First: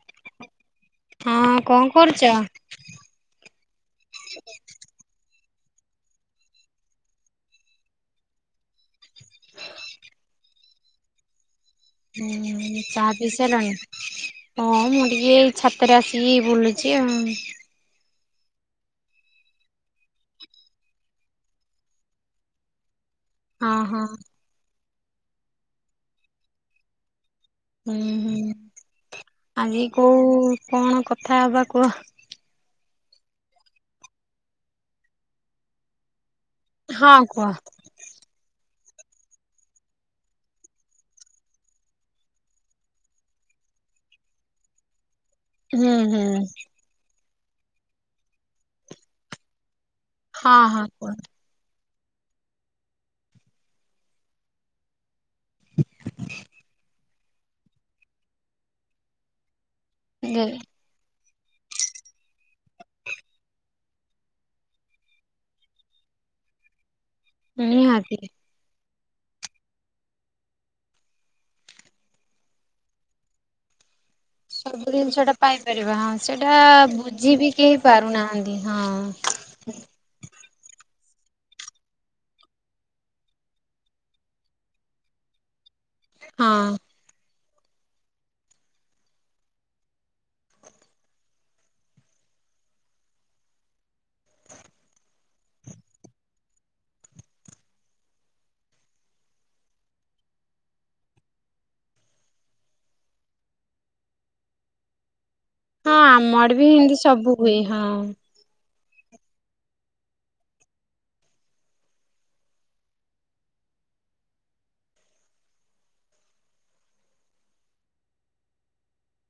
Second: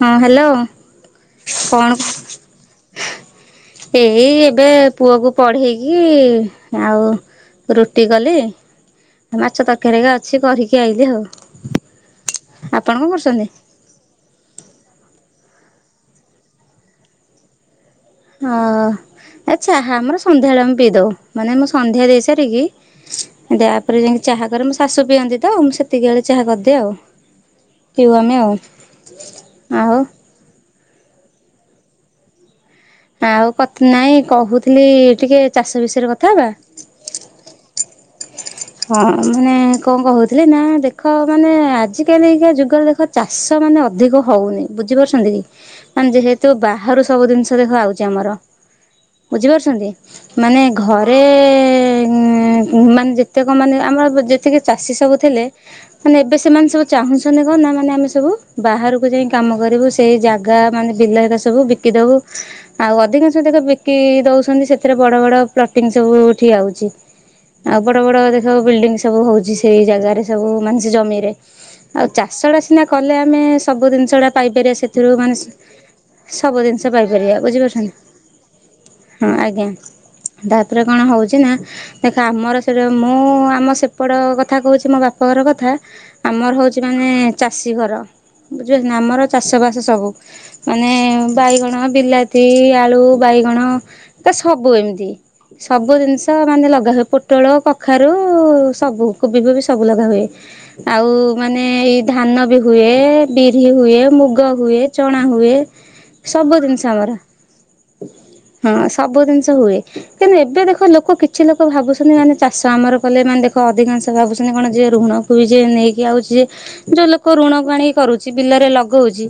ହଁ ହ୍ୟାଲୋ ହଁ କଣ କରୁଛ? ଏଇ ଏବେ ପୁଅକୁ ପଢେଇକି ଆଉ ରୁଟି କଲି ମାଛ ତରକାରୀ ଅଛି, କରିକି ଆଇଲି ଆଉ। ହୁଁ ଆପଣ କଣ ଚାହା କରୁଛନ୍ତି? ପିସାଲଣି ହଁ ମୁଁ ଟିକେ ଛାତରେ ଆସିକି ବୁଲୁଛି ଆଉ। ହଁ ଆଛା ଆମର ସନ୍ଧ୍ୟାବେଳେ ମୁେ ପିଇଦଉ ମାନେ ମୁଁ ସନ୍ଧ୍ୟା ଦେଇ ସାରିକି ହଁ ତାପରେ ହଁ ଯାଇକି ଚାହା କରେ ମୋ ଶାଶୁ ପିଅନ୍ତି, ତ ମୁଁ ସେତିକି ବେଳେ ଚାହା କରିଦିଏ ଆଉ ପିଉ ହୁଁ ଆମେ ଆଉ ହୁଁ ଆଜି ଆଉ କୋଉ କଣ କଥା ହବା କୁହ। ଆଉ ନାଇଁ କହୁଥିଲି ଟିକେ ଚାଷ ବିଷୟରେ କଥା ହେବା? ହଁ କୁହ। ହଁ ମାନେ କଣ କହୁଥିଲି ନା ଦେଖ ମାନେ ଆଜିକାଲିକା ଯୁଗରେ ଦେଖ ଚାଷ ମାନେ ଅଧିକ ହଉନି ବୁଝିପାରୁଛ। ହୁଁ ମାନେ ହୁଁ ଯେହେତୁ ବାହାରୁ ସବୁ ଜିନିଷ ଦେଖ ଆଉଛି ଆମର ବୁଝିପାରୁଛନ୍ତି ହଁ ମାନେ ହଁ କୁହ। ଘରେ ମାନେ ଯେ ପ୍ରତ୍ୟେକ ମାନେ ଆମର ଯେତିକି ଚାଷୀ ସବୁ ଥିଲେ, ମାନେ ଏବେ ସେମାନେ ସବୁ ଚାହୁଁଛନ୍ତି କଣ ନା ମାନେ ଆମେ ସବୁ ବାହାରକୁ ଯାଇ କାମ କରିବୁ ସେଇ ଯେ ଜାଗା ମାନେ ବିଲ ଏଡ଼ା ସବୁ ଦବୁ ବିକି ଦବୁ ଆଉ ଅଧିକାଂଶ ଦେଖ ବିକି ଦଉଛନ୍ତି, ସେଥିରେ ବଡ଼ ବଡ଼ ପ୍ଳଟିଙ୍ଗ ସବୁ ଠି କିଏ ଆଉଚି। [unintelligible] ବଡ଼ ବଡ଼ ଦେଖ ବିଲ୍ଡିଙ୍ଗଂ ସବୁ ହଉଛି ସେଇ ଜାଗାରେ ସବୁ ମାନେ ସେ ଜମିରେ, ଆଉ ଚାଷ ସିନା କଲେ ଆମେ ସବୁ ଜିନିଷଟା ପାଇପାରିବା ସବୁ ସେଥିରୁ ଜିନିଷ ଟା ମାନେ ପାଇପାରିବା ହଁ ସେଇଟା ସବୁ ଜିନିଷ ବୁଝି ପାଇପାରିବା ବିି କେହି ବୁଝିପାରୁଛନ୍ତି ପାରୁନାହାନ୍ତି ହଁ। ଆଜ୍ଞା ତାପରେ କଣ ହଉଛି ନା ଦେଖ ଆମର ସାର ମୁଁ ଆମ ସେପଟ କଥା କହୁଛି, ମୋ ବାପ ଘର କଥା ଆମର ହଁ। ହଉଛି ମାନେ ଚାଷୀ ଘର। ବୁଝିପାରୁଛୁନା ଆମର ଚାଷ ବାସ ସବୁ ମାନେ ବାଇଗଣ, ବିଲାତି, ଆଳୁ ବାଇ ବାଇଗଣ ସବୁ ଏମତି ସବୁ ଜିନିଷ ମାନେ ଲଗା ହଏ ପୋ ପୋଟଳ କଖାରୁ ସବୁ କୋବି ଫୋବି ସବୁ ଲଗା ହୁଏ, ଆଉ ମାନେ ଏଇ ଧାନ ଧାନ ବି ହୁଏ, ବିରି ହୁଏ, ମୁଗ ହୁଏ, ଚଣା ହୁଏ ହଁ ଆମର ସବୁ ବି ଜିନିଷ ଏମିତି ଆମର ସବୁ ହୁଏ ହଁ। ହଁ ସବୁ ଜିନିଷ ହୁଏ, କିନ୍ତୁ ଏବେ ଦେଖ ଲୋକ କିଛି ଲୋକ ଭାବୁଛନ୍ତି ମାନେ ଚାଷ ଆମର କଲେ ମାନେ ଦେଖ ଅଧିକାଂଶ ଭାବୁଛନ୍ତି, କଣ ଯେ ଋଣକୁ ବି ଯେ ନେଇକି ଆଉଚି ଯେ ଯୋଉ ଲୋକ ଋଣକୁ ଆଣି କରୁଛି, ବିଲରେ ଲଗଉଛି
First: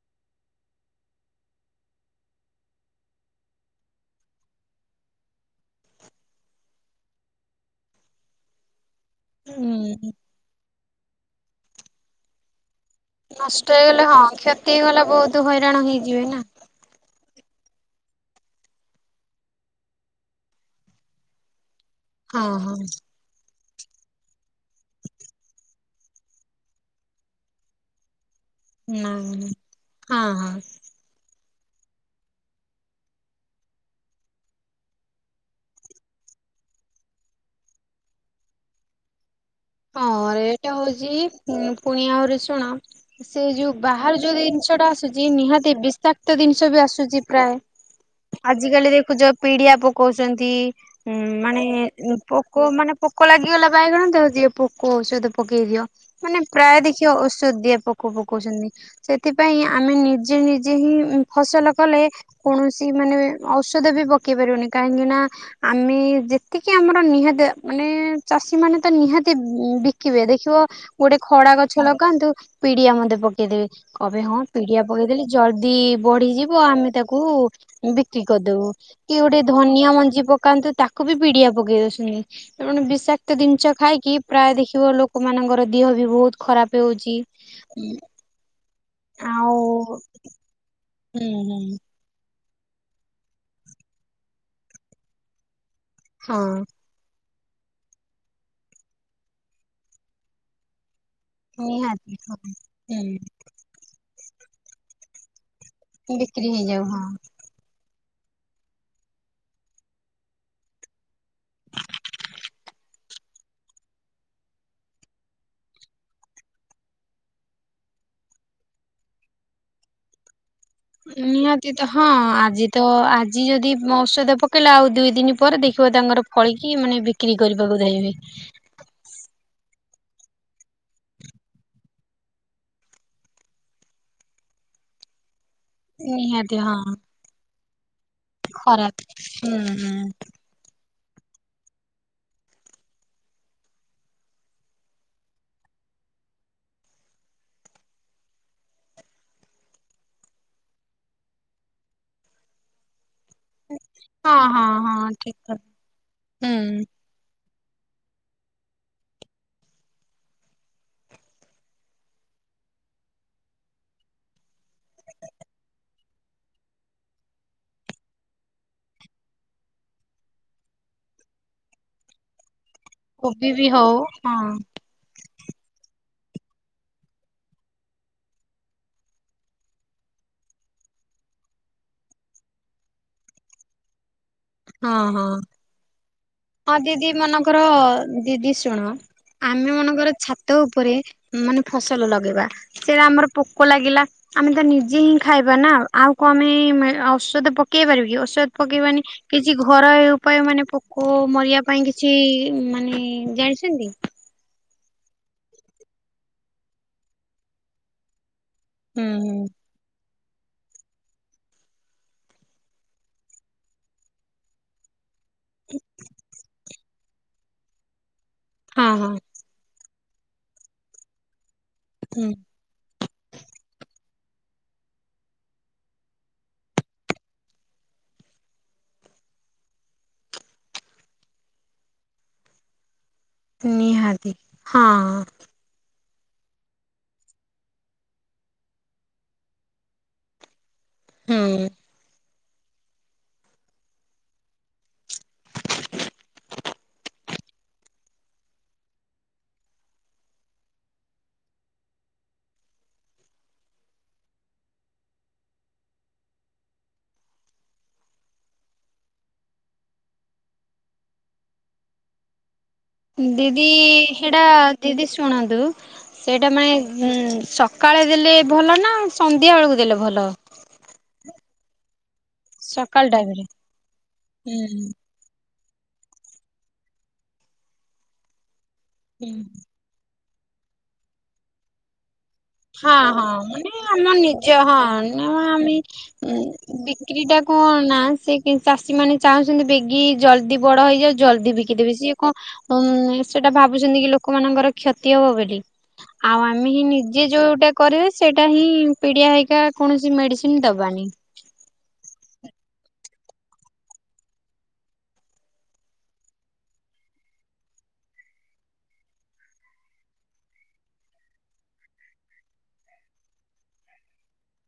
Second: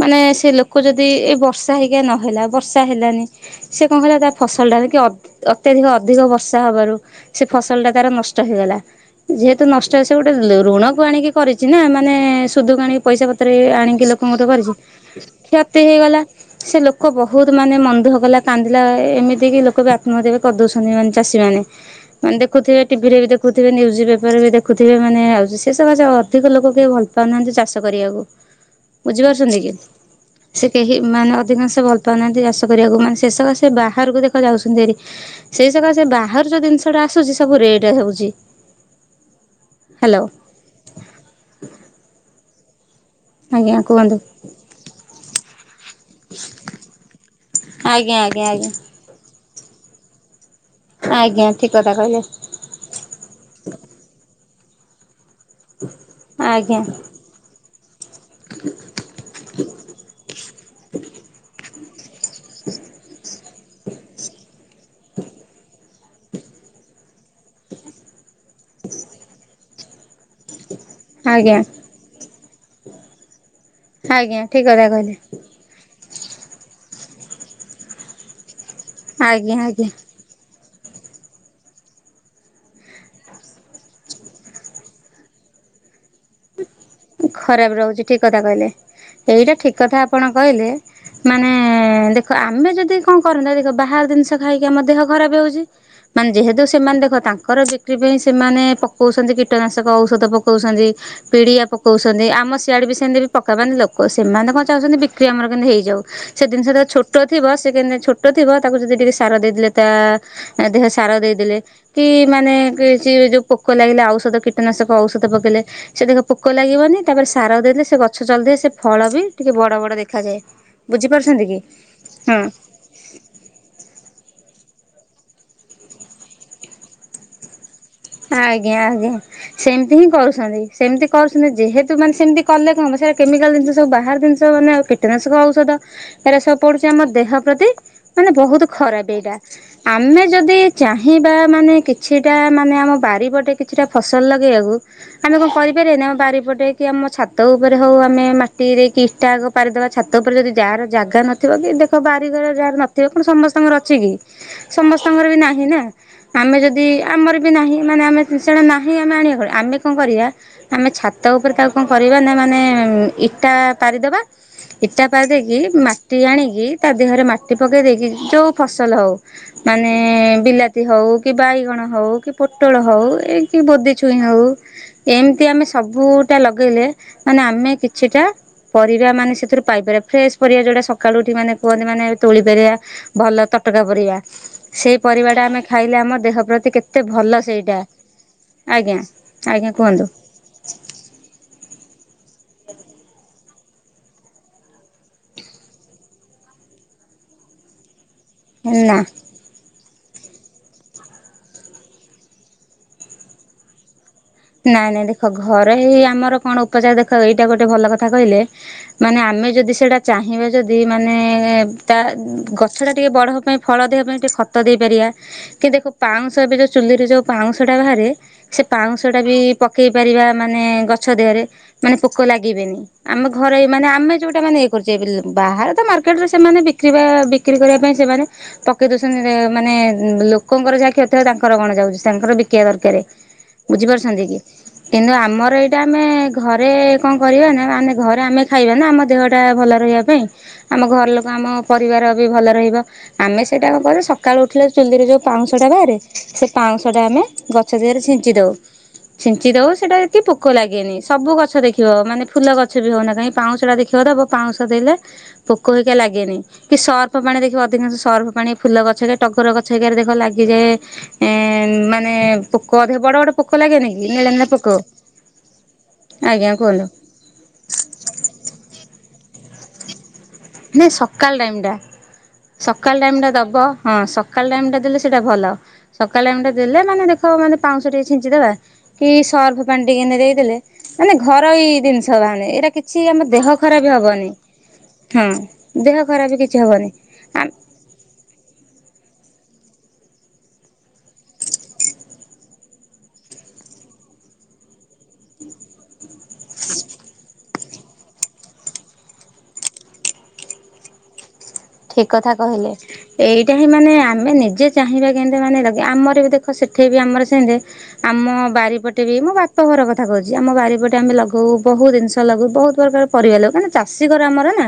ମାନେ ସେ ଲୋକ ଯଦି ଏ ବର୍ଷା ହେଇକା ନହେଲା ବର୍ଷା ହେଲାନି, ସେ କଣ କରିବ ତା ଫସଲଟା ଅତ୍ୟଧିକ ଅଧିକ ବର୍ଷା ହେବାରୁ ସେ ଫସଲ ଟା ତାର ନଷ୍ଟ ହେଇଗଲା, ଯେହେତୁ ନଷ୍ଟ ହେ ହୁଁ। ସେ ଗୋଟେ ଋଣ କରିଛି ଋଣକୁ ଆଣିକି କରିଛି ନା ମାନେ ସୁଧକୁ ଆଣି ପଇସା ପତ୍ର ନଷ୍ଟ ହେଇଗଲେ ଆଣିକି, ହଁ ଲୋକଙ୍କ କ୍ଷତି କରିଛି ହେଇଗଲା ବହୁତ ହଇରାଣ କ୍ଷତି ହେଇଗଲା ହେଇଯିବେ ନା। ସେ ଲୋକ ବହୁତ ମାନେ ମନଦୁଃଖ କଲା କାନ୍ଦିଲା, ଏମିତି କିି ଲୋକ ବି ଆତ୍ମହତ୍ୟା କରିଦେଉଛନ୍ତି ମାନେ ଚାଷୀମାନେ ମାନେ ହଁ ହଁ। ଦେଖୁଥିବେ ଟିଭିରେ ବି ଦେଖୁ ଦେଖୁଥିବେ ନ୍ୟୁଜ୍ ପେପର ବି ଦେଖୁଥିବେ, ମାନେ ଆଉଚି ସେ ସକାସେ ଅଧିକ ଲୋକ କେହି ଭଲ ପାଉନାହାନ୍ତି ଚାଷ କରିବାକୁ ନା ନା ବୁଝିପାରୁଛନ୍ତି କି ହଁ ହଁ ସେ କେହି ମାନେ ଅଧିକଂଶ ଭଲ ପାଉନାହାନ୍ତି ଚାଷ କରିବାକୁ ମାନେ ସେ ସକାସେ ସେ ବାହାରକୁ ଦେଖ ଯାଉଛନ୍ତି ସେ ସକାସେ ବା ବାହାରୁ ଯେଉଁ ଜିନିଷଟା ଆସୁଛି ସବୁ ରେଟ୍ ହେଉଛି। ହ୍ୟାଲୋ। ହଁ ରେଟ୍ ହଉଛି ପୁଣି ଆହୁରି ଶୁଣ ସେ ଯୋଉ ଆଜ୍ଞା କୁହନ୍ତୁ ବାହାରୁ ଯୋଉ ଜିନିଷ ଟା ଆସୁଛି, ନିହାତି ବିଷାକ୍ତ ଜିନିଷ ବି ଆସୁଛି ପ୍ରାୟ ଆଜ୍ଞା ଆଜ୍ଞା ଆଜି ଆଜ୍ଞା କାଲି ଦେଖୁଛ ପିଡିଆ ପକଉଛନ୍ତି। ଉୁଁ ଆଜ୍ଞା ମାନେ ଠିକ କଥା କହିଲେ। ପୋକ ମାନେ ପୋକ ଲାଗିଗଲା ବାଇଗଣ ଦେହେ ଦିଅ ପୋକଔଷଧ। ପକେଇ ଦିଅ ମାନେ ପ୍ରାୟ ଆଜ୍ଞା ଦେଖିବ ଔଷଧ ଦିଅ ପୋକ ପକଉଛନ୍ତି ସେଥିପାଇଁ ଆମେ ନିଜେ ନିଜେ ହିଁ ଫସଲ ଫସଲ କଲେ କୌଣସି ମାନେ ଔଷଧ ବି ପକେଇ ପାରିବନି କାହିଁକି ନା ଆମେ ଯେତିକି ଆମର ନିହାତି ମାନେ ଚାଷୀମାନେ ତ ନିହାତି ବିକିବେ ଦେଖିବ ଗୋଟେ ଖଡା ଆଜ୍ଞା ଗଛ ଲଗାନ୍ତୁ ପିଡିଆ ମୁନ୍ଦେ ପକେଇଦେବେ। କହିବେ ହଁ ଆଜ୍ଞା ଠିକ ପିଡିଆ କଥା କହିଲେ। ପକେଇଦେଲେ ଜଲଦି ବଢ଼ିଯିବ ଆମେ ତାକୁ ବିକ୍ରି କରିଦବୁ କି ଗୋଟେ ଆଜ୍ଞା ଆଜ୍ଞା ଧନିଆ ମଞ୍ଜି ପକାନ୍ତୁ ତାକୁ ତାକୁ ବି ପିଡିଆ ପକେଇ ଦଉଛନ୍ତି ଏଣୁ ବିଷାକ୍ତ ଜିନିଷ ଖାଇକି ପ୍ରାୟ ଦେଖିବ ଲୋକମାନଙ୍କର ଦିହ ବି ବହୁତ ଖରାପ ହେଉଛି। ଖରାପ ରହୁଛି ଠିକ କଥା କହିଲେ। ଏଇଟା ଠିକ୍ କଥା ଆପଣ କହିଲେ ହୁଁ ମାନେ ହୁଁ ଦେ ଆମେ ଯଦି କଣ କରନ୍ତେ ଦେଖ ବାହାର ଜିନିଷ ଖାଇକି ଆମ ଦେହ ଖରାପ ହେଉଛି। ମାନେ ଯେହେତୁ ହଁ ସେମାନେ ଦେଖ ତାଙ୍କ ଘର ବିକ୍ରି ପାଇଁ ସେମାନେ ପକଉଛନ୍ତି କୀଟନାଶକ ଔଷଧ ପକଉଛନ୍ତି। ପିଡିଆ ନିହାତି ପକଉଛନ୍ତି ହଁ ଆମ ସିଆଡେ ବି ସେମିତି ବି ପକେଇବେନି ଲୋକ ସେମାନେ କଣ ଚାହୁଁଛନ୍ତି ବିକ୍ରି ଆମର କେ ହେଇଯାଉ ହୁଁ ସେ ବିକ୍ରି ଜିନିଷ ତ ହେଇଯାଉ ହଁ। ଛୋଟ ଥିବ ସେ କେ [unintelligible] ଟ ଥିବ ତାକୁ ଯଦି ଟିକେ ସାର ଦେଇଦେଲେ ତା ଦେହ ସାର ଦେଇଦେଲେ କି ମାନେ କି ଯୋଉ ପୋକ ଲାଗିଲା ଔଷଧ କୀଟନାଶକ ଔଷଧ ପକେଇଲେ। ସେ ତାଙ୍କ ପୋକ ଲାଗିବନି ତାପରେ ସାର ଦେଇଦେଲେ ସେ ଗଛ ଜଲଦି ସେ ଫଳ ବି ଟିକେ ବଡ଼ ବଡ଼ ଦେଖାଯାଏ। ବୁଝିପାରୁଛନ୍ତି କି ନିହାତି ତ ହଁ ଆଜି ତ ଆଜି ଯଦି ଔଷଧ ପକେଇଲା ଆଉ ଦୁଇ ଦିନି ପରେ ଦେଖିବ ତାଙ୍କର ଫଳିକି ମାନେ ବିକ୍ରି କରି ଆଜ୍ଞା ଆଜ୍ଞା। ସେମିତି ହିଁ କରୁଛନ୍ତି ସେମିତି କରୁଛନ୍ତି ଯେହେତୁ ମାନେ ସେମିତି କଲେ କଣ ସେଟା କେମିକାଲ ଜିନିଷ ସବୁ ବା ବିଷ ମାନେ କୀଟନାଶକ ଔଷଧ ଏରେ ନିହାତି ସବ ପଡୁଛି ହଁ ଆମ ଦେହ ପ୍ରତି ମାନେ ବହୁତ ଖରାପ ଏଇଟା ହୁଁ ହୁଁ ଆମେ ଯଦି ଚାହିଁବା ମାନେ କିଛିଟା ମାନେ ଆମ ବାରିପଟେ କିଛିଟା ଫସଲ ଲଗେଇବାକୁ ଆମେ କଣ କରିପାରିବାନି ଆମ ବାରିପଟେ କି ଆମ ଛାତ ଉପରେ ହଉ। ଆମେ ମାଟିରେ କି ଇଟା ପାରିଦେବା ଛାତ ଉପରେ ପାରିଦେବା ଯଦି ଯାହାର ଜାଗା ନଥିବ କି ଦେଖ ବାରି ଘର ନଥିବ। କଣ ସମସ୍ତଙ୍କର ଅଛି କି ହଁ ହଁ ହଁ ସମସ୍ତଙ୍କର ଠିକ ବି ନାହିଁ କଥା ନା ଆମେ ଯଦି ହୁଁ ଆମର ବି ନାହିଁ। ମାନେ ଆମେ ସେଇଟା ନାହିଁ ଆମେ ଆଣିବା କ ଆମେ କଣ କରିବା ଆମେ ଛାତ ଉପରେ ତାକୁ କଣ କରିବା ନା ମାନେ ଇଟା ପାରିଦବା। ଇଟା ପାରି ଦେଇକି ମାଟି ଆଣିକି ତା ଦେହରେ ମାଟି ପକେଇ ଦେଇକି ଯୋଉ ଫସଲ ହଉ ମାନେ ବିଲାତି ହଉ କି ବାଇଗଣ ହଉ କି ପୋଟଳ ହଉ ଏ କୋବି କି ବି ବୋଦି ଛୁଇଁ ହଉ ହଁ। ଏମତି ଆମେ ସବୁ ଟା ଲଗେଇଲେ ମାନେ ଆମେ କିଛିଟା ପରିବା ମାନେ ସେଥିରୁ ପାଇପାରିବା ଫ୍ରେଶ ପରିବା ଯୋଉଟା ସକାଳୁ ଉଠି ମାନେ କୁହନ୍ତି ମାନେ ତୋଳି ପାରିବା ଭଲ ତ ତଟକା ପରିବା ସେଇ ହଁ ପରିବା ଟା ଆମେ ଖାଇଲେ ଆମ ଦେହ ପ୍ରତି କେତେ ଭଲ ମାନଙ୍କର ସେଇଟା ଦିଦି ଶୁଣ ଆଜ୍ଞା ଆମେ ଆଜ୍ଞା କୁହନ୍ତୁ ମନେକର ଛାତ ଉପରେ ମାନେ ଫସଲ ଲ ସେଇଟା ଆମର ପୋକ ଲାଗିଲା ଆମେ ତ ନିଜେ ହିଁ ଖାଇବା ନା ଆଉ କଣ ଆମେ ଔଷଧ ପକେଇ ପାରିବ କି ପକେଇ ନା। ବାନି କିଛି ଘରୋଇ ଉପାୟ ମାନେ ପୋକ ଚରା ଓ ମରିବା ପାଇଁ କିଛି ମାନେ ଜାଣିଛନ୍ତି? ନାଇଁ ନାଇଁ ଦେଖ ଘରେ ହି ଆମର କଣ ଉପଚାର ଦେଖ ଏଇଟା ଗୋଟେ ଭଲ କଥା କହିଲେ। ହୁଁ ମାନେ ହୁଁ। ଆମେ ଯଦି ସେଇଟା ଚାହିଁବେ ଯଦି ମାନେ ତା ଗଛଟା ଟିକେ ବଡ଼ ହେବା ପାଇଁ ଫଳ ଦେବା ପାଇଁ ଟିକେ ଖତ ଦେଇପାରିବା। କି ଦେଖ ପାଉଁଶ ଏବେ ଯୋଉ ଚୁଲିରେ ଯୋଉ ପାଉଁଶ ଟା ବାହାରେ ସେ ହଁ ପାଉଁଶ ହଁ। ଟା ବି ପକେଇ ଇପାରିବା ମାନେ ଗଛ ଦେହରେ ମାନେ ପୋକ ହୁଁ। ଲାଗିବେନି ଆମ ଘରେ ମାନେ ଆମେ ଯୋଉ ଇଏ କରୁଛେ ବାହାରେ ତ ମାର୍କେଟରେ ସେମାନେ ବ ବିକ୍ରି କରିବା ପାଇଁ ସେମାନେ ପକେଇ ଦୋଉଛନ୍ତି। ମାନେ ଲୋକଙ୍କର ଯାହା କ୍ଷତି ତାଙ୍କର ଗଣ ଯାଉଛି ତାଙ୍କର ବିକିବା ଦରକାର। ବୁଝିପାରୁଛନ୍ତି ନିହାତି କି କିନ୍ତୁ ହଁ। ଆମର ଏଇଟା ଆମେ ଘରେ କଣ କରିବା ନା ଆମେ ଘରେ ଆମେ ଖାଇବା ନା ଆମ ଦେହ ଟା ଭଲ ରହିବା ପାଇଁ। ଆମ ଘର ଲୋକ ଆମ ହୁଁ। ପରିବାର ଭଲ ରହିବ ଆମେ ସେଇଟା କଣ ସକାଳୁ ଉଠିଲ ଚୁଲିରେ ଯୋଉ ପାଉଁଶଟା ବାହାରେ ସେ ପାଉଁଶଟା ଆମ ଗଛ ଦେହରେ ଛିଞ୍ଚି ଦଉ। ହ ଛିଞ୍ଚି ଦବଉ ସେଟା ଏତେ ପୋକ ଲାଗେନି ସବୁ ଗଛ ଦେଖିବ ମାନେ ଫୁଲ ଗଛ ବି ହଉନ କାଇହିଁ ପାଉଁ ସେଟା ଦେଖିବ ଦ ପାଉଶ ଦେଲେ ପୋକ ହେଇ ଲାଗେନି କି ସର୍ଫ ପାଣି ଦେଖିବ ଅଧିକାଂଶ ସର୍ଫ ପାଣି ଫୁଲ ଗଛ ଟଗର ଗଛ ହେଇାରେ ଦେଖ ଲାଗିଯଏ ଏଁ ମାନେ ପୋକ ଅଧିକ ବଡ ବଡ ପୋକ ଦି ଦି ଲାଗେନି କି ନେଳା ହେଡ଼ା ନେଳା ପୋକ ଦିଦି ଶୁଣନ୍ତୁ ସେଇଟା ଆଜ୍ଞା କୁହନ୍ତୁ ମାନେ ଉ ସକାଳେ ଦେଲେ ଭଲ ନା ସନ୍ଧ୍ୟା ବେଳକୁ ଦେଲେ ଭଲ? ମାନ ସକାଳ ଟାଇମଟା। ସକାଳ ଟାଇମ ଟା ଦବ ହଁ ସକାଳ ଟାଇମ ଟା ହୁଁ ଦେଲେ ସେଇଟା ଭଲ। ସକାଳେ [unintelligible] ଦେଲେ ମାନେ ଦେଖ ମାନେ ପାଉଁଶ ଟିକେ ଛିଞ୍ଚିଦବା କି ସର୍ଫ ପାଣି ଟିକେ ନେ ଦେଇ ଦେଲେ ମାନେ ଘରେଇ ଜିନିଷ ମାନେ ଏଇଟା ହଁ କିଛି ଆମ ଦେହ ଖରାପ ହବନି। ନ ହଁ ଆମେ ଦେହ ଖରାପ କିଛି ଉଁ ବିକ୍ରି ଟା ହବନି। କଣ ନା ସେ କି ଚାଷୀ ମା ମାନେ ଚାହୁଁଛନ୍ତି ବେଗି ଜଲ୍ଦି ବଡ ହେଇଯାଉ ଜଲ୍ଦି ବିକିଦେବି। ସିଏ କଣ ଉଁ ସେଟା ଭାବୁଛନ୍ତି ଇଏ ଲୋକମାନଙ୍କର କ୍ଷତି ହବ ବୋଲି ଆଉ ଆମେ ହିଁ ନି ଯୋଉଟା କରିବେ ସେଟା ହିଁ ପିଡିଆ ହେଇକା କୌଣସି ମେଡିସିନ୍ ଦବାନି। ଏ କଥା କହିଲେ ଏଇଟା ହିଁ ମାନେ ଆମେ ନିଜେ ଚାହିଁବା କେମିତି ମାନେ ଆମର ବି ଦେଖ ସେଠି ବି ଆମର ସେମତି ଆମ ବାରିପଟେ ବି ମୋ ବାପ ଘର କଥା କହୁଛି ଆମ ବାରିପଟେ ଆମେ ଲଗଉ ବହୁତ ଦି ଜିନିଷ ଲାଗୁ ବହୁତ ପ୍ରକାର ପରିବା ଲାଗୁ କାଇଁନା ଚାଷୀ ଘର ଆମର ନା।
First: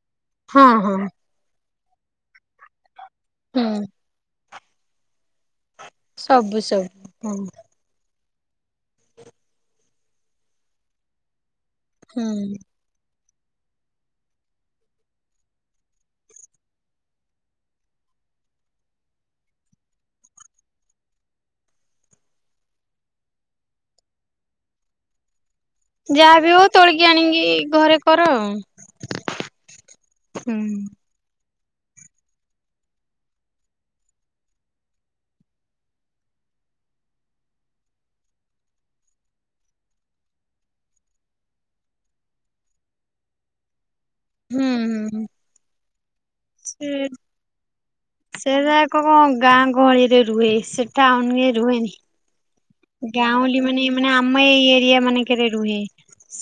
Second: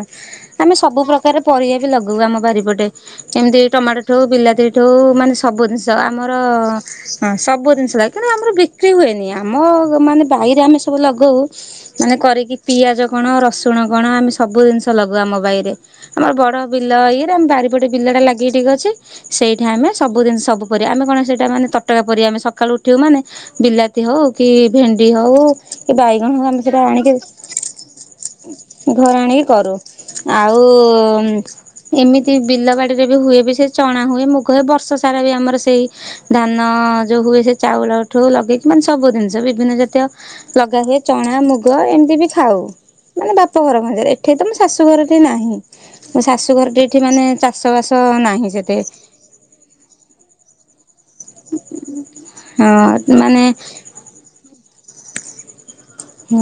ହଁ ଆମେ ହଁ ସବୁ ପ୍ରକାର ପରିବା ବି ଲଗଉ ଆମ ବାରିପଟେ ଯେମିତି ହୁଁ। ଟମାଟୋ ଠୁ ବିଲାତି ଠୁ ମାନେ ସବୁ ଜିନିଷ ଆମର ସବୁ ସବୁ ହଁ ସବୁ ଜିନିଷ ଲାଗେ। ତେଣୁ ଆମର ବିକ୍ରି ହୁଏନି। ଆମ ମାନେ ବାଇରେ ଆମେ ସବୁ ଲଗଉ ମାନେ କରିକି ହୁଁ ପିଆଜ କଣ ରସୁଣ କଣ ଆମେ ସବୁ ଜିନିଷ ଲଗାଉ ଆମ ବାଇରେ ।ଆମର ବଡ଼ ବିଲ ଇଏରେ ଆମ ବାରିପଟେ ବିଲଟା ଲାଗିକି ଟିକେ ଅଛି ସେଇଠି ଆମେ ସବୁଦିନି ସବୁ ପରିବା ଆମେ କଣ ସେଇଟା ମାନେ ତଟକା ପରିବା ଆମେ ସକାଳୁ ଉଠିବୁ ମାନେ ବିଲାତି ହଉ କି, ଭେଣ୍ଡି ହେଉ କି ବାଇଗଣ ହଉ ଯାହାବି ଆମେ ସେଇଟା ତୋଳିକି ଆଣିକି ଘରେ କର ଆଉ। ଆଣିକି ଘରେ ଆଣିକି କରୁ। ହୁଁ। ଆଉ-ଉ-ଉ-ଉ ଏମିତି ବିଲ ବାଡିରେ ବି ହୁଏ ବି ସେ ଚଣା ହୁଏ ମୁଗ ହୁଏ। ବର୍ଷ ସାରା ବି ଆମର ସେଇ ଧାନ ଅଁ ଯୋଉ ହୁଏ ସେ ଚାଉଳଠୁ ଲଗେଇକି ମାନେ ସବୁ ଜିନିଷ ବିଭିନ୍ନ ଜାତୀୟ ଲଗା ହୁଏ। ଚଣା ମୁଗ ଗ ଏମିତି ବି ଖାଉ ମାନେ ବାପ ଘର ଖଞ୍ଜାରେ। ଏଠି ତ ମୋ ହୁଁ ଶାଶୁ ଘରଟି ହୁଁ। ନାହିଁ। ମୋ ଶାଶୁ ଘରଟି ଏଠି ମାନେ ଚାଷ ବାସ ନାହିଁ ସେରା ସେତେ ଏକ କଣ ଗାଁ ଗହଳିରେ ରୁହେ ସେଟା ଅନେଇ ରୁହେନି। ଗାଁଉଁଲି ମାନେ ମାନେ ଆମ ଏଇ ଦିଆ ମାନେଙ୍କେରେ ରୁହେ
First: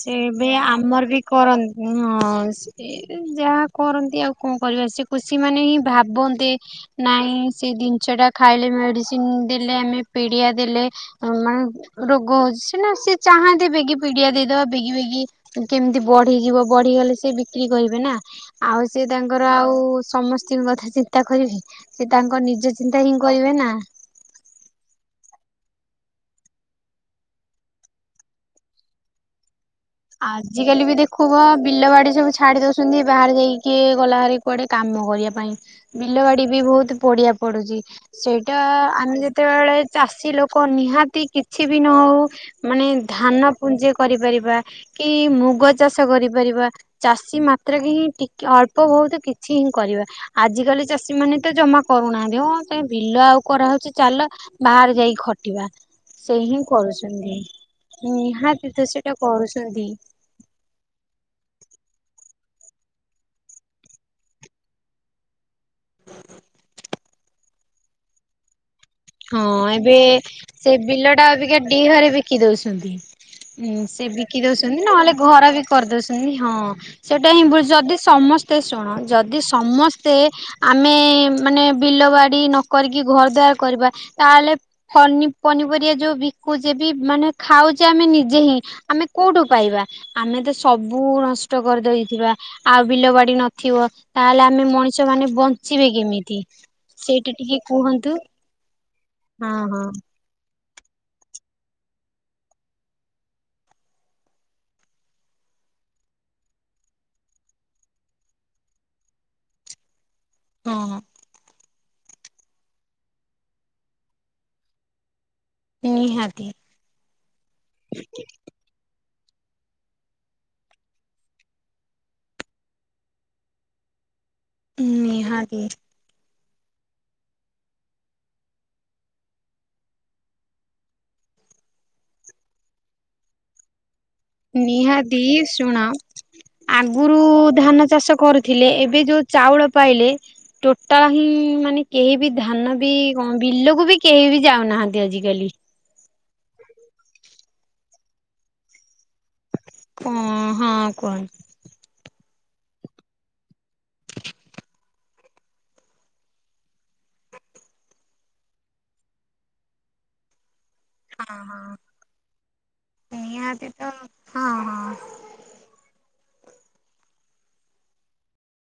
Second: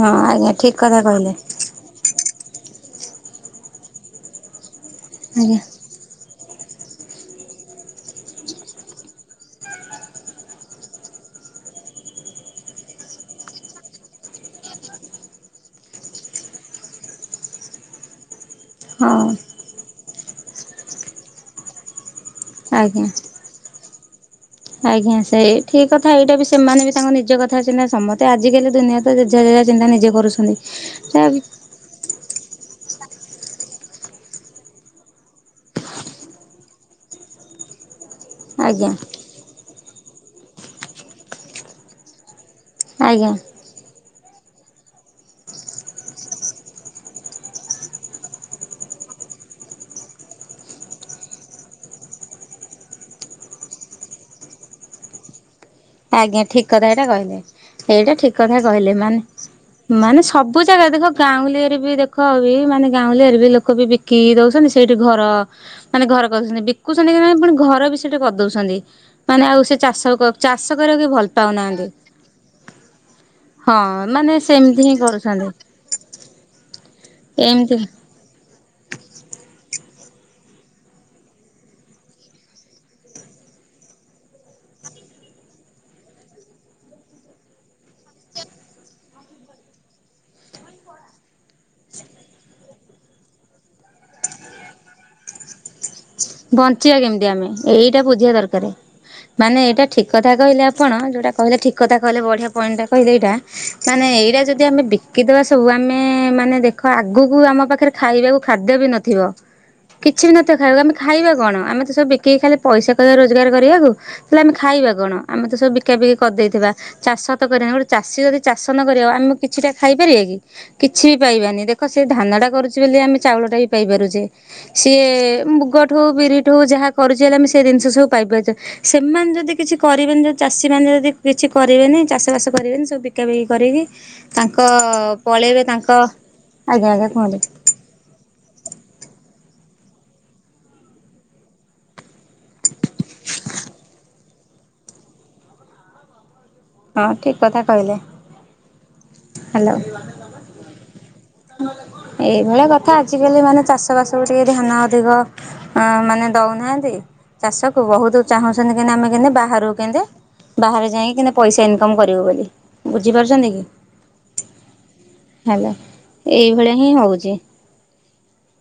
ହଁ ଏବେ ଆଜ୍ଞା ଠିକ କଥା ଆମର ବି କହିଲେ କର ହଁ ଏ ଯେମି ଯାହା କରନ୍ତି ଆଉ କଣ କରିବା ସେ କୃଷି ଆଜ୍ଞା ମାନେ ହିଁ ଭାବନ୍ତେ ନାଇଁ ସେ ଜିନିଷ ଟା ଖାଇଲେ ମେଡିସିନ୍ ଦେଲେ ଆମେ ପିଡିଆ ଦେଲେ ମାନେ ରୋଗ ହଉଛି ସିନା ସିଏ ଚାହାନ୍ତି ବେଗି ପିଡିଆ ଦେଇଦବା ବେଗି ବେଗି କେମତି ବ ବଢିଯିବ ବଢିଗଲେ ସେ ବିକ୍ରି କରିବେ ନା। ଆଉ ସେ ହଁ ତାଙ୍କର ଆଉ ସମସ୍ତିଙ୍କ କଥା ଚିନ୍ତା କରିବି। ତାଙ୍କ ନିଜ ଆଜ୍ଞା। ଚିନ୍ତା ହିଁ କରିବେ ନା। ଆଜ୍ଞା ସେଇ ଠିକ୍ କଥା ଏଇଟା ବି ସେମାନେ ବି ତାଙ୍କ ନିଜ କଥା ସିନା ସମତେ ଆଜିକାଲି ଦୁିନିଆ ତ ଯେଝା ଯେଝା ଆଜିକାଲି ବି ଦେଖୁବ ବିଲ ବାଡି ସବୁ ଛାଡି ଦଉ ଛନ୍ତି। ବାହାରେ ଯାଇକି କିଏ ଗଲା ହାରି କୁଆଡେ କାମ କରିବା ପାଇଁ ବିଲ ବାଡି ବି ବହୁତ ପଡିଆ ପଡୁଛି। ସେଇଟା ଆଜ୍ଞା ଆମେ ଯେତେବେଳେ ଚାଷୀ ଲୋକ ନିହାତି କିଛି ବି ନ ହଉ ମାନେ ଧାନ ପୁଞ୍ଜି କରିପାରିବା। କି ମୁଗ ଚାଷ କରିପାରିବା ଚାଷୀ ମାତ୍ରକେ ହିଁ ଟି ଅଳ୍ପ ବହୁତ କିଛି ହିଁ କରି ବା ଆଜି କାଲି ଚାଷୀ ମାନେ ତ ଜମା କରୁନାହାନ୍ତି ହଁ ସେ ବିଲ ଆଉ କରାହଉଛି ଚାଲ ବାହା ଯାଇ ଖଟିବା। ସେ ଆଜ୍ଞା ହିଁ ଠିକ୍ କଥା ଏଇଟା କହିଲେ କରୁଛନ୍ତି ଏଇଟା ଠିକ୍ କଥା ନିହାତି ତ କହିଲେ ସେଇଟା ମାନେ କରୁଛନ୍ତି। ମାନେ ସବୁ ଜାଗା ଦେଖ ଗାଁଉଁଲି ଇଏରେ ବି ଦେଖ ଲୋକ ବି ମାନେ ଗାଉଁଲି ଇଏରେ ବି ଲୋକ ବି ବିକି ଦଉଛନ୍ତି ସେଇଠି ଘର ମାନେ ଘର କରୁଛନ୍ତି। ବିକୁଛନ୍ତି ନାଇଁ ପୁଣି ଘର ବି ସେଠି କରିଦଉଛନ୍ତି ମାନେ ଆଉ ହଁ ସେ ଏବେ ଚାଷ କ ସେ ବିଲ ଟା ଅବିକା ଡିହରେ ବିକି ଦଉଛନ୍ତି। ହଁ ହୁଁ ସେ ମାନେ ବିକି ଦଉଛନ୍ତି ସେମିତି ହିଁ ନହେଲେ ଘର କରୁଛନ୍ତି ବି କରିଦଉଛନ୍ତି ହଁ ସେଟା ହିଁ ବୁ ଏମିତି ଯଦି ସମ ସ୍ତେ ଶୁଣ ଯଦି ସମସ୍ତେ ଆମେ ମାନେ ବିଲ ବାଡ଼ି ନ କରିକି ଘର ଦ୍ବା [unintelligible] କରିବା। ତାହେଲେ ପନି ପନିପରିବା ଯୋଉ ବିକୁଛେ ବି ମାନେ ଖାଉଛେ ଆମେ ନିଜେ ହିଁ ଆ ଆମେ କଉଠୁ ପାଇବା? ଆମେ ତ ସବୁ ନଷ୍ଟ କରିଦେଇଥିବା, ଆଉ ବିଲ ବାଡ଼ି ନଥିବ। ତାହେଲେ ଆମେ ମଣିଷ ମାନେ ବଞ୍ଚିବେ କେମିତି? ବଞ୍ଚିବା କେମିତି ସେଇଟା ଆମେ? ଟିକେ ଏଇଟା କୁହନ୍ତୁ ବୁଝିବା ଦରକାର ହଁ ମାନେ ହଁ। ଏଇଟା ଠିକ କଥା କ କହିଲେ ଆପଣ ଯୋଉଟା କହିଲେ ଠିକ କଥା କହିଲ ବଢିଆ ପଏଣ୍ଟା କହିଲେ ଏଇଟା ମାନେ ଏଇଟା ଯଦି ଆମେ ବିକିଦବା ଏ ସବୁ ଆମେ ମାନେ ଦେଖ ଆଗକୁ ଆମ ପାଖରେ ଖାଇବାକୁ ଖାଦ୍ୟ ବି ନଥିବ। [inaudible] କିଛି ବି ନଥିବା ଖାଇବାକୁ ଆମେ ହଁ ଖାଇବା କଣ ଆମେ ତ ସବୁ ବିକିକି ଖାଲି ପଇସା ଗଲେ ରୋଜଗାର କରିବାକୁ ତାହେଲେ ଆମେ ଖାଇବା କଣ? ଆମେ ତ ସବୁ ବିକା ବିକା ନିହାତି କରିଦେଇଥିବା ଚାଷ ତ କରିବା ଗୋଟେ ଚାଷୀ ଯଦି ଚାଷ ନ କରିବା ଆମେ କିଛିଟା ଖାଇପାରିବା କି କିଛି ବି ପାଇବାନି ଦେଖ ସେ ଧାନଟା କରୁଛି ବୋଲି ଆମେ ଚାଉଳ ଟା ବି ପାଇପାରୁଛେ। ସିଏ ନିହାତି ମୁଗ ବିରିଠୁ ଯାହା କରୁଛି ହେଲେ ଆମେ ସେ ଜିନିଷ ସବୁ ପାଇପାରୁଛେ ସେମାନେ ଯଦି କିଛି କରିବେନି ଯଦି ଚାଷୀ ମାନ ଯଦି କିଛି କରିବେନି ଚାଷ ବାସ କରିବେନି ସବୁ ବିକା ବିକି କରିକି ତାଙ୍କ ନିହାତି ପଳେଇବେ ଶୁଣ ତାଙ୍କ ଆଜ୍ଞା ଆଜ୍ଞା ଆଗରୁ କୁହନ୍ତୁ ଧାନ ଚାଷ କରୁଥିଲେ ଏବେ ଯୋଉ ଚାଉଳ ପାଇଲେ ଟୋଟାଲ ହିଁ ମାନେ କେହି ବି ଧାନ ବି କଣ ବିଲକୁ ବି କେହି ବି ଯାଉନାହାନ୍ତି ଆଜିକାଲି। ହଁ ଠିକ କଥା କହିଲେ। ହ୍ୟାଲୋ। କ ହଁ କୁହ? ଏଇଭଳିଆ କଥା ଆଜିକାଲି ମାନେ ଚାଷବାସକୁ ଟିକେ ଧ୍ୟାନ ଅଧିକ ମାନେ ଦଉନାହାନ୍ତି। ଚାଷକୁ ବହୁତ ଚାହୁଁଛନ୍ତି କି ଆମେ କେନ୍ତି ବାହାରକୁ କେନ୍ତି ବାହାରେ ଯାଇକି କେନ୍ତି ହଁ ପଇସା ହଁ ଇନକମ କରିବୁ ବୋଲି। ବୁଝିପାରୁଛନ୍ତି କି ନିହାତି ତ ହଁ ହଁ। ହେଲା ଏଇଭଳିଆ ହିଁ ହଉଛି।